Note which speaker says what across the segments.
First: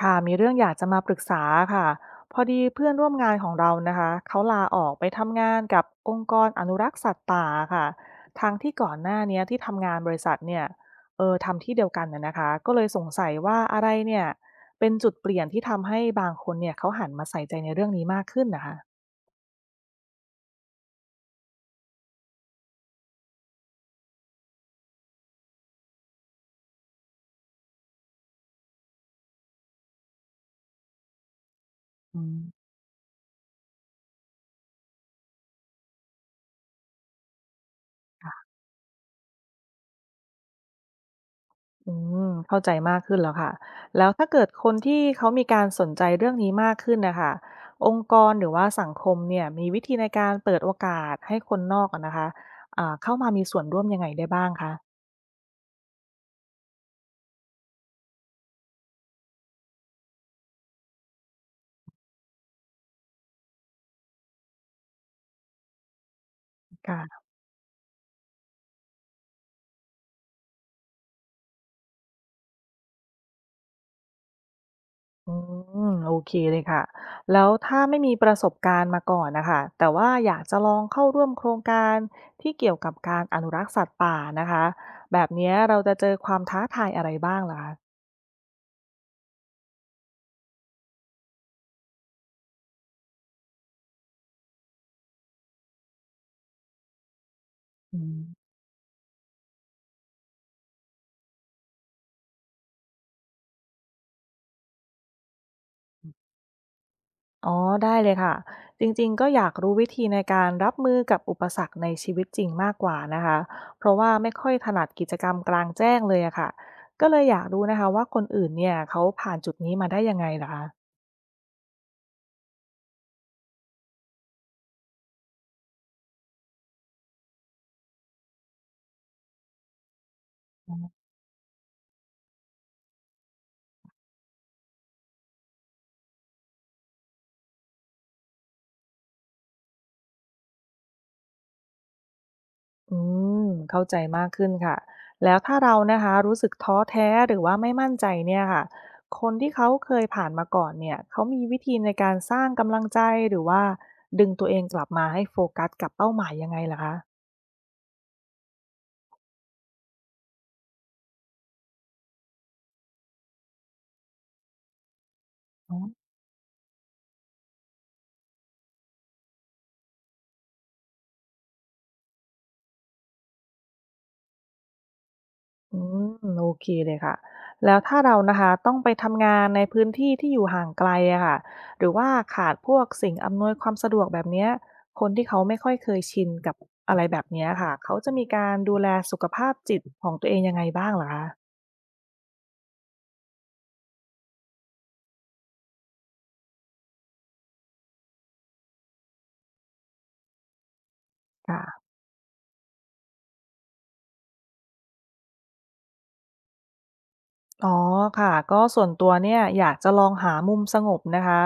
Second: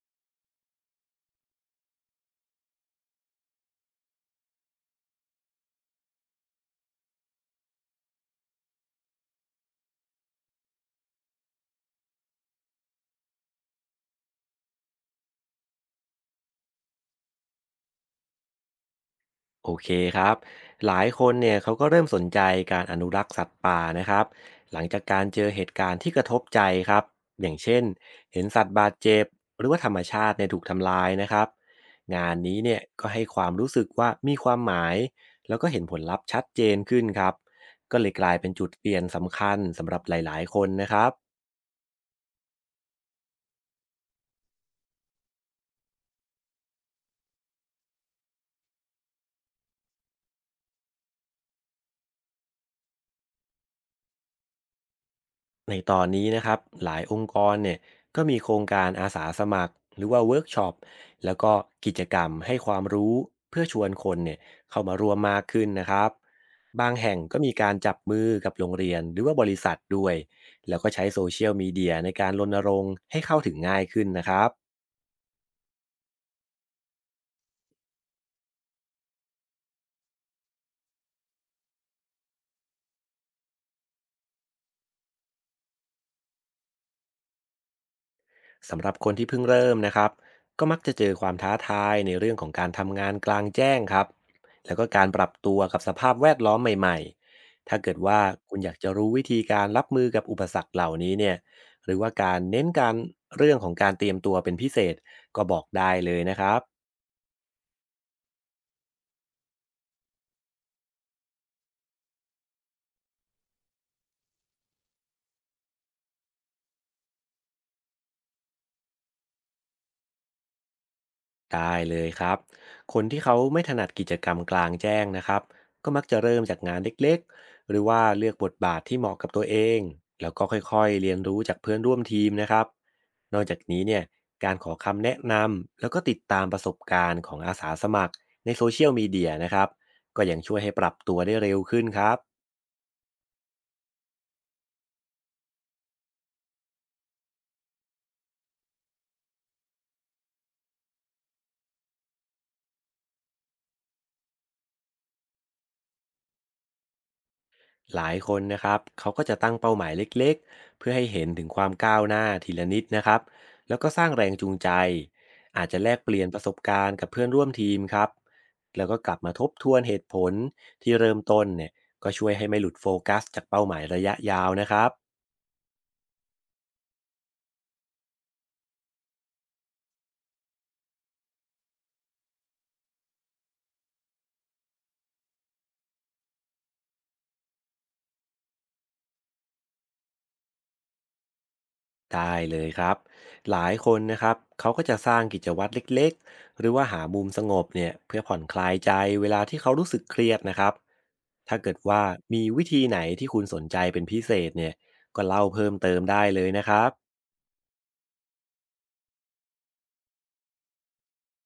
Speaker 1: ค่ะมีเรื่องอยากจะมาปรึกษาค่ะพอดีเพื่อนร่วมงานของเรานะคะเขาลาออกไปทำงานกับองค์กรอนุรักษ์สัตว์ป่าค่ะทางที่ก่อนหน้าเนี้ยที่ทำงานบริษัทเนี่ยทำที่เดียวกันนะคะก็เลยสงสัยว่าอะไรเนี่ยเป็นจุดเปลี่ยนที่ทำให้บางคนเนี่ยเขาหันมาใส่ใจในเรื่องนี้มากขึ้นนะคะ
Speaker 2: โอเคครับหลายคนเนี่ยเขาก็เริ่มสนใจการอนุรักษ์สัตว์ป่านะครับหลังจากการเจอเหตุการณ์ที่กระทบใจครับอย่างเช่นเห็นสัตว์บาดเจ็บหรือว่าธรรมชาติเนี่ยถูกทำลายนะครับ
Speaker 1: อื
Speaker 2: งานนี้
Speaker 1: ม
Speaker 2: เนี่ยก็ให้ความรู้สึกว่ามีความหมายแล้วก็เห็นผลลัพธ์ชัดเจนขึ้นครับก็เลยกลายเป็นจุดเปลี่ยนสำคัญสำหรับหลายๆคนนะครับ
Speaker 1: อืมเข้าใจมากขึ้นแล้วค่ะแล้วถ้าเกิดคนที่เขามีการสนใจเรื่องนี้มากขึ้นนะคะองค์กรหรือว่าสังคมเนี่ยมีวิธีในการเปิดโอกาสให้คนนอกอะนะคะเข้ามามีส่วนร่วมยังไงได้บ้างคะ
Speaker 2: ในตอนนี้นะครับหลายองค์กรเนี่ยก็มีโครงการอาสาสมัครหรือว่าเวิร์กช็อปแล้วก็กิจกรรมให้ความรู้เพื่อชวนคนเนี่ยเข้ามารวมมากขึ้นนะครับบางแห่ง
Speaker 1: ค่ะ
Speaker 2: ก็มีการจับมือกับโรงเรียนหรือว่าบริษัทด้วยแล้วก็ใช้โซเชียลมีเดียในการรณรงค์ให้เข้าถึงง่ายขึ้นนะครับ
Speaker 1: อืมโอเคเลยค่ะแล้วถ้าไม่มีประสบการณ์มาก่อนนะคะแต่ว่าอยากจะลองเข้าร่วมโครงการที่เกี่ยวกับการอนุรักษ์สัตว์ป่านะคะแบบเนี้ยเราจะเจอความท้าทายอะไรบ้างล่ะคะ
Speaker 2: สำหรับคนที่เพิ่งเริ่มนะครับก็มักจะเจอความท้าทายในเรื่องของการทำงานกลางแจ้งครับแล้วก็การปรับตัวกับสภาพแวดล้อมใหม่ๆถ้าเกิด
Speaker 1: อื
Speaker 2: ว่า
Speaker 1: ม
Speaker 2: คุณอยากจะรู้วิธีการรับมือกับอุปสรรคเหล่านี้เนี่ยหรือว่าการเน้นการเรื่องของการเตรียมตัวเป็นพิเศษก็บอกได้เลยนะครับ
Speaker 1: อ๋อได้เลยค่ะจริงๆก็อยากรู้วิธีในการรับมือกับอุปสรรคในชีวิตจริงมากกว่านะคะเพราะว่าไม่ค่อยถนัดกิจกรรมกลางแจ้งเลยอะค่ะก็เลยอยากรู้นะคะว่าคนอื่นเนี่ยเขาผ่านจุดนี้มาได้ยังไงเหรอคะ
Speaker 2: ได้เลยครับคนที่เขาไม่ถนัดกิจกรรมกลางแจ้งนะครับก็มักจะเริ่มจากงานเล็กๆหรือว่าเลือกบทบาทที่เหมาะกับตัวเองแล้วก็ค่อยๆเรียนรู้จากเพื่อนร่วมทีมนะครับนอกจากนี้เนี่ยการขอคำแนะนำแล้วก็ติดตามประสบการณ์ของอาสาสมัครในโซเชียลมีเดียนะครับก็ยังช่วยให้ปรับตัวได้เร็วขึ้นครับ
Speaker 1: อืมเข้าใจมากขึ้นค่ะแล้วถ้าเรานะคะรู้สึกท้อแท้หรือว่าไม่มั่นใจเนี่ยค่ะคนที่เขาเคยผ่านมาก่อนเนี่ยเขามีวิธีในการสร้างกำลังใจหรือว่าดึงตัวเองกลับมาให้โฟกัสกับเป้าหมายยังไงล่ะคะ
Speaker 2: หลายคนนะครับ เขาก็จะตั้งเป้าหมายเล็กๆ เพื่อให้เห็นถึงความก้าวหน้าทีละนิดนะครับ แล้วก็สร้างแรงจูงใจ อาจจะแลกเปลี่ยนประสบการณ์กับเพื่อนร่วมทีมครับ แล้วก็กลับมาทบทวนเหตุผลที่เริ่มต้นเนี่ยก็ช่วยให้ไม่หลุดโฟกัสจากเป้าหมายระยะยาวนะครับ
Speaker 1: อืมโอเคเลยค่ะแล้วถ้าเรานะคะต้องไปทำงานในพื้นที่ที่อยู่ห่างไกลอะค่ะหรือว่าขาดพวกสิ่งอำนวยความสะดวกแบบเนี้ยคนที่เขาไม่ค่อยเคยชินกับอะไรแบบเนี้ยค่ะเขาจะมีการดูแลสุขภาพจิตของตัวเองยังไงบ้างเหรอคะ
Speaker 2: ได้เลยครับหลายคนนะครับเขาก็จะสร้างกิจวัตรเล็กๆหรือว่าหามุมสงบเนี่ยเพื่อผ่อนคลายใจเวลาที่เขารู้สึกเครียดนะครับถ้าเกิด
Speaker 1: ค่ะ
Speaker 2: ว่ามีวิธีไหนที่คุณสนใจเป็นพิเศษเนี่ยก็เล่าเพิ่มเติมได้เลยนะครับ
Speaker 1: อ๋อค่ะก็ส่วนตัวเนี่ยอยากจะลองหามุมสงบนะคะ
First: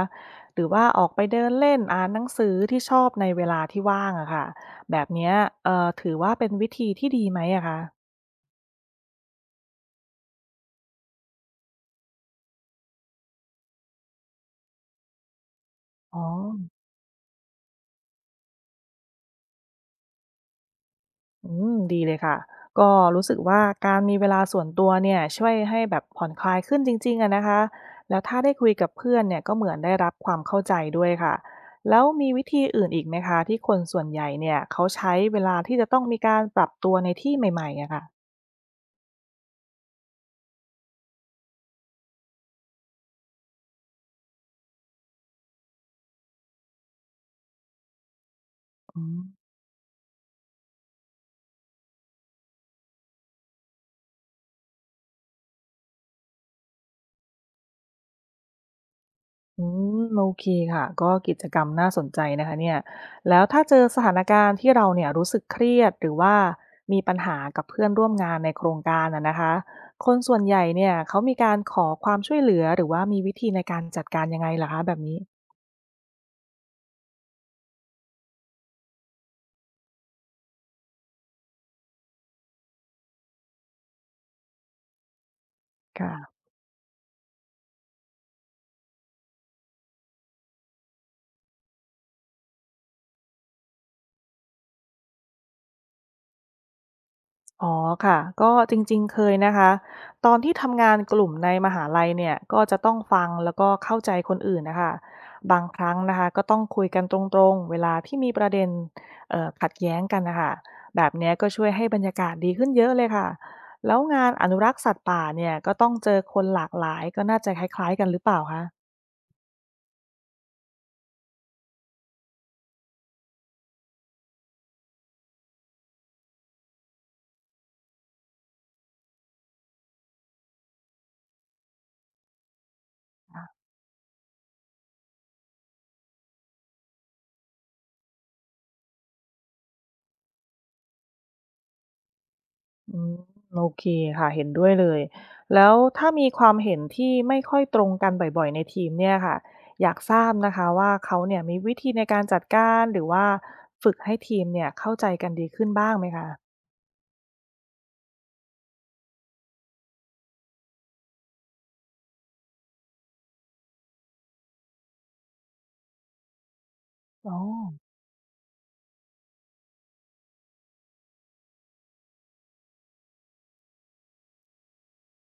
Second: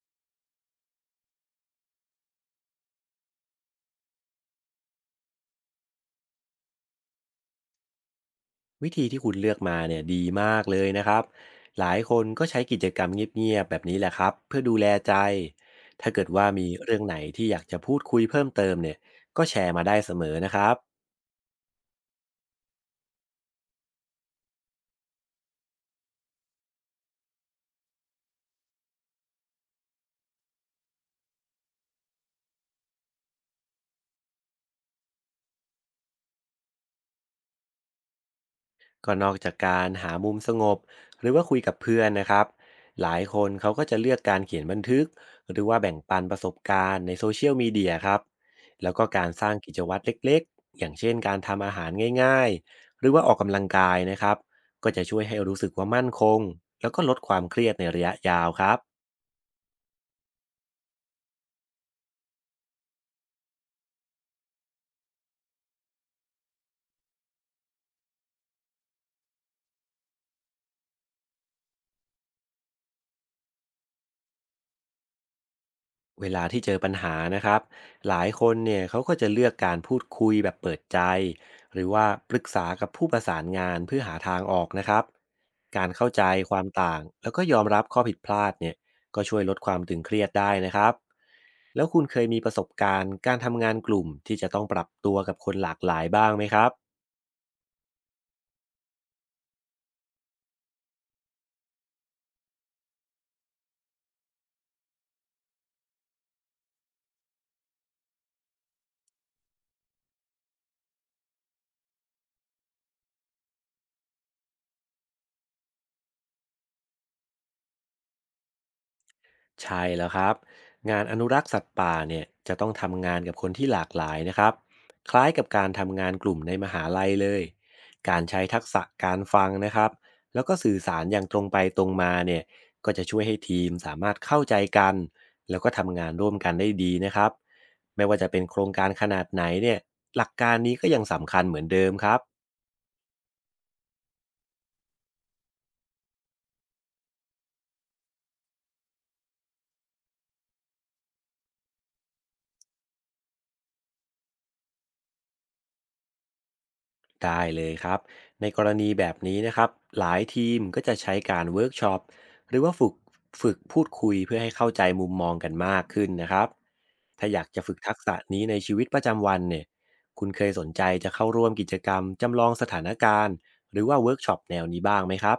Speaker 1: หรือว่าออกไปเดินเล่นอ่านหนังสือที่ชอบในเวลาที่ว่างอะค่ะแบบเนี้ยถือว่าเป็นวิธีที่ดีไหมอะคะ
Speaker 2: วิธีที่คุณเลือกมาเนี่ยดีมากเลยนะครับหลายคนก็ใช้กิจกรรมเงียบๆแบบนี้แหละครับเพื่อดูแลใจถ้า
Speaker 1: อ๋อ
Speaker 2: เกิดว่ามีเรื่องไหนที่อยากจะพูดคุยเพิ่มเติมเนี่ยก็แชร์มาได้เสมอนะครับ
Speaker 1: อืมดีเลยค่ะ ก็รู้สึกว่าการมีเวลาส่วนตัวเนี่ยช่วยให้แบบผ่อนคลายขึ้นจริงๆอะนะคะแล้วถ้าได้คุยกับเพื่อนเนี่ยก็เหมือนได้รับความเข้าใจด้วยค่ะ แล้วมีวิธีอื่นอีกไหมคะที่คนส่วนใหญ่เนี่ยเขาใช้เวลาที่จะต้องมีการปรับตัวในที่ใหม่ๆอะค่ะ
Speaker 2: ก็นอกจากการหามุมสงบหรือว่าคุยกับเพื่อนนะครับหลายคนเขาก็จะเลือกการเขียนบันทึกหรือว่าแบ่งปันประสบการณ์ในโซเชียลมีเดียครับแล้ว
Speaker 1: อื
Speaker 2: ก็
Speaker 1: ม
Speaker 2: การสร้างกิจวัตรเล็กๆอย่างเช่นการทำอาหารง่ายๆหรือว่าออกกำลังกายนะครับก็จะช่วยให้รู้สึกว่ามั่นคงแล้วก็ลดความเครียดในระยะยาวครับ
Speaker 1: อืมโอเคค่ะก็กิจกรรมน่าสนใจนะคะเนี่ยแล้วถ้าเจอสถานการณ์ที่เราเนี่ยรู้สึกเครียดหรือว่ามีปัญหากับเพื่อนร่วมงานในโครงการอะนะคะคนส่วนใหญ่เนี่ยเขามีการขอความช่วยเหลือหรือว่ามีวิธีในการจัดการยังไงลหคะแบบนี้
Speaker 2: เวลาที่เจอปัญหานะครับหลายคนเนี่ยเขาก็จะเลือกการพูดคุยแบบเปิดใจหรือว่าปรึกษากับผู้ประสานงานเพื่อหาทางออกนะครับการเข้าใจ
Speaker 1: ค่ะ
Speaker 2: ความต่างแล้วก็ยอมรับข้อผิดพลาดเนี่ยก็ช่วยลดความตึงเครียดได้นะครับแล้วคุณเคยมีประสบการณ์การทำงานกลุ่มที่จะต้องปรับตัวกับคนหลากหลายบ้างไหมครับ
Speaker 1: อ๋อค่ะก็จริงๆเคยนะคะตอนที่ทำงานกลุ่มในมหาลัยเนี่ยก็จะต้องฟังแล้วก็เข้าใจคนอื่นนะคะบางครั้งนะคะก็ต้องคุยกันตรงๆเวลาที่มีประเด็นขัดแย้งกันนะคะแบบเนี้ยก็ช่วยให้บรรยากาศดีขึ้นเยอะเลยค่ะแล้วงานอนุรักษ์สัตว์ป่าเนี่ยก็ต้องเจอคนหลากหลายก็น่าจะคล้ายๆกันหรือเปล่าคะ
Speaker 2: ใช่แล้วครับงานอนุรักษ์สัตว์ป่าเนี่ยจะต้องทำงานกับคนที่หลากหลายนะครับคล้ายกับการทำงานกลุ่มในมหาลัยเลยการใช้ทักษะการฟังนะครับแล้วก็สื่อสารอย่างตรงไปตรงมาเนี่ยก็จะช่วยให้ทีมสามารถเข้าใจกันแล้วก็ทำงานร่วมกันได้ดีนะครับไม่ว่าจะเป็นโครงการขนาดไหนเนี่ยหลักการนี้ก็ยังสำคัญเหมือนเดิมครับ
Speaker 1: อืมโอเคค่ะเห็นด้วยเลยแล้วถ้ามีความเห็นที่ไม่ค่อยตรงกันบ่อยๆในทีมเนี่ยค่ะอยากทราบนะคะว่าเขาเนี่ยมีวิธีในการจัดการหรือว่าฝึกให้ทีมเนี่ยเข้าใจกันดีขึ้นบ้างไหมคะ
Speaker 2: ได้เลยครับในกรณีแบบนี้นะครับหลายทีมก็จะใช้การเวิร์กช็อปหรือว่าฝึกพูดคุยเพื่อให้เข้าใจมุมมองกันมากขึ้นนะครับถ้า
Speaker 1: อ๋อ
Speaker 2: อยากจะฝึกทักษะนี้ในชีวิตประจำวันเนี่ยคุณเคยสนใจจะเข้าร่วมกิจกรรมจำลองสถานการณ์หรือว่าเวิร์กช็อปแนวนี้บ้างไหมครับ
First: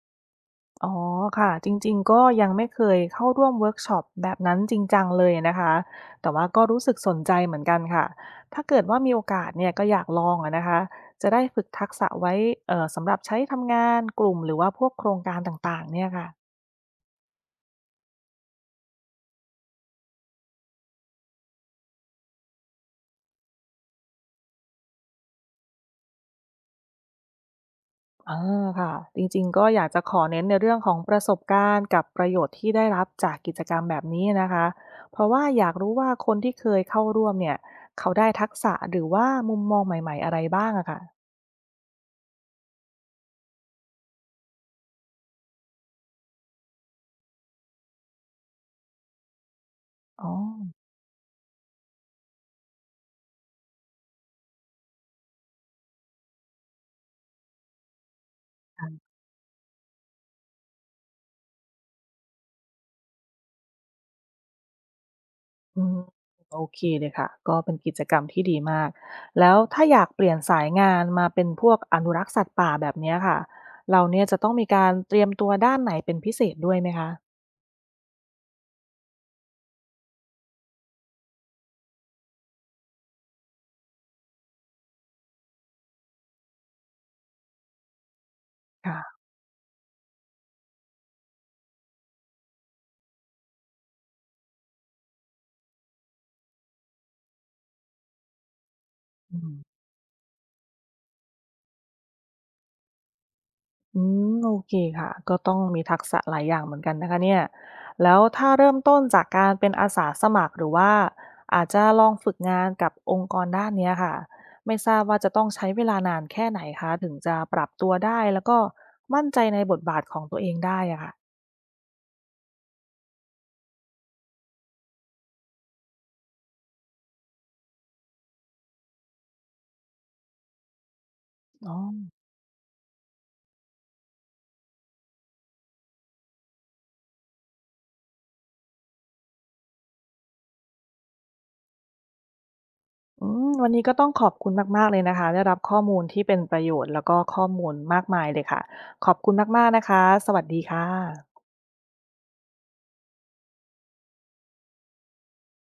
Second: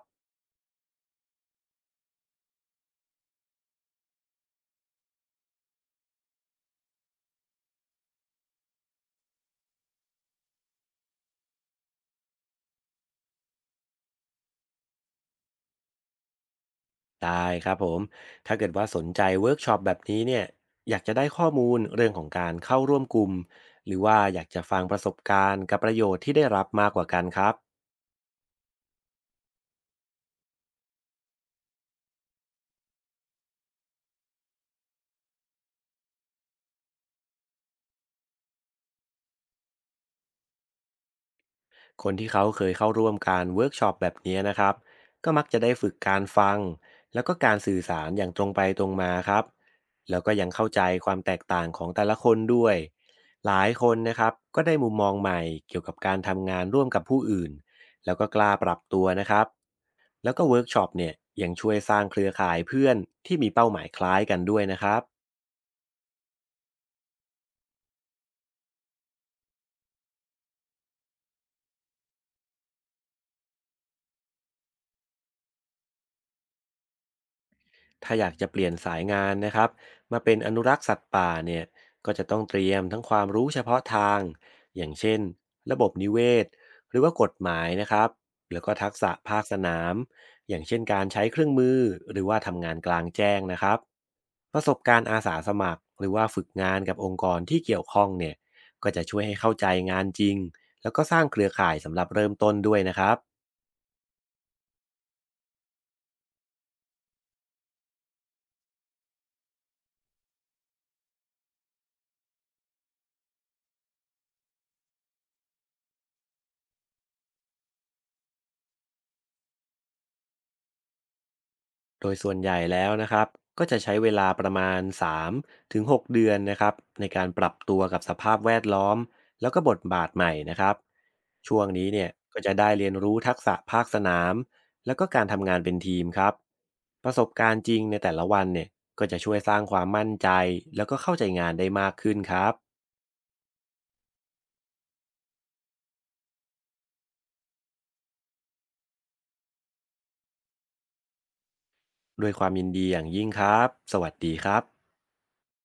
Speaker 1: อ๋อค่ะจริงๆก็ยังไม่เคยเข้าร่วมเวิร์กช็อปแบบนั้นจริงจังเลยนะคะแต่ว่าก็รู้สึกสนใจเหมือนกันค่ะถ้าเกิดว่ามีโอกาสเนี่ยก็อยากลองอะนะคะจะได้ฝึกทักษะไว้สำหรับใช้ทำงานกลุ่มหรือว่าพวกโครงการต่างๆเนี่ยค่ะ
Speaker 2: ได้ครับผมถ้าเกิดว่าสนใจเวิร์กช็อปแบบนี้เนี่ยอยากจะได้ข้อมูลเรื่องของการเข้าร่วมกลุ่มหรือว่าอยากจะฟังประสบการณ์กับประโยชน์ที่ได้รับมากกว่ากันครับ
Speaker 1: ค่ะจริงๆก็อยากจะขอเน้นในเรื่องของประสบการณ์กับประโยชน์ที่ได้รับจากกิจกรรมแบบนี้นะคะเพราะว่าอยากรู้ว่าคนที่เคยเข้าร่วมเนี่ยเขาได้ทักษะหรือว่ามุมมองใหม่ๆอะไรบ้างอะค่ะ
Speaker 2: คนที่เขาเคยเข้าร่วมการเวิร์กช็อปแบบนี้นะครับก็มักจะได้ฝึกการฟังแล้วก็การสื่อสารอย่างตรงไปตรงมาครับแล้ว
Speaker 1: อ๋
Speaker 2: ก็
Speaker 1: อ
Speaker 2: ยังเข้าใจความแตกต่างของแต่ละคนด้วยหลายคนนะครับก็ได้มุมมองใหม่เกี่ยวกับการทำงานร่วมกับผู้อื่นแล้วก็กล้าปรับตัวนะครับแล้วก็เวิร์กช็อปเนี่ยยังช่วยสร้างเครือข่ายเพื่อนที่มีเป้าหมายคล้ายกันด้วยนะครับ
Speaker 1: อืมโอเคเลยค่ะก็เป็นกิจกรรมที่ดีมากแล้วถ้าอยากเปลี่ยนสายงานมาเป็นพวกอนุรักษ์สัตว์ป่าแบบเนี้ยค่ะเราเนี่ยจะต้องมีการเตรียมตัวด้านไหนเป็นพิเศษด้วยไหมคะ
Speaker 2: ถ้าอยากจะเปลี่ยนสายงานนะครับมาเป็นอนุรักษ์สัตว์ป่าเนี่ยก็จะต้องเตรียมทั้งความรู้เฉพาะทางอย่างเช่นระบบนิเวศหรือว่ากฎหมายนะครับแล้วก็ทักษะ
Speaker 1: ค่ะ
Speaker 2: ภาคสนามอย่างเช่นการใช้เครื่องมือหรือว่าทำงานกลางแจ้งนะครับประสบการณ์อาสาสมัครหรือว่าฝึกงานกับองค์กรที่เกี่ยวข้องเนี่ยก็จะช่วยให้
Speaker 1: อื
Speaker 2: เข้า
Speaker 1: ม
Speaker 2: ใจงานจริงแล้วก็สร้างเครือข่ายสำหรับเริ่มต้นด้วยนะครับ
Speaker 1: อืมโอเคค่ะก็ต้องมีทักษะหลายอย่างเหมือนกันนะคะเนี่ยแล้วถ้าเริ่มต้นจากการเป็นอาสาสมัครหรือว่าอาจจะลองฝึกงานกับองค์กรด้านเนี้ยค่ะไม่ทราบว่าจะต้องใช้เวลานานแค่ไหนคะถึงจะปรับตัวได้แล้วก็มั่นใจในบทบาทของตัวเองได้อะค่ะ
Speaker 2: โดยส่วนใหญ่แล้วนะครับก็จะใช้เวลาประมาณ3ถึง6เดือนนะครับในการปรับตัวกับสภาพแวดล้อมแล้วก็บทบาทใหม่นะครับช่วง
Speaker 1: อ๋อ
Speaker 2: นี้เนี่ยก็จะได้เรียนรู้ทักษะภาคสนามแล้วก็การทำงานเป็นทีมครับประสบการณ์จริงในแต่ละวันเนี่ยก็จะช่วยสร้างความมั่นใจแล้วก็เข้าใจงานได้มากขึ้นครับ
Speaker 1: อืมวันนี้ก็ต้องขอบคุณมากๆเลยนะคะได้รับข้อมูลที่เป็นประโยชน์แล้วก็ข้อมูลมากมายเลยค่ะขอบคุณมากๆนะคะสวัสดีค่ะ
Speaker 2: ด้วยความยินดีอย่างยิ่งครับสวัสดีครับ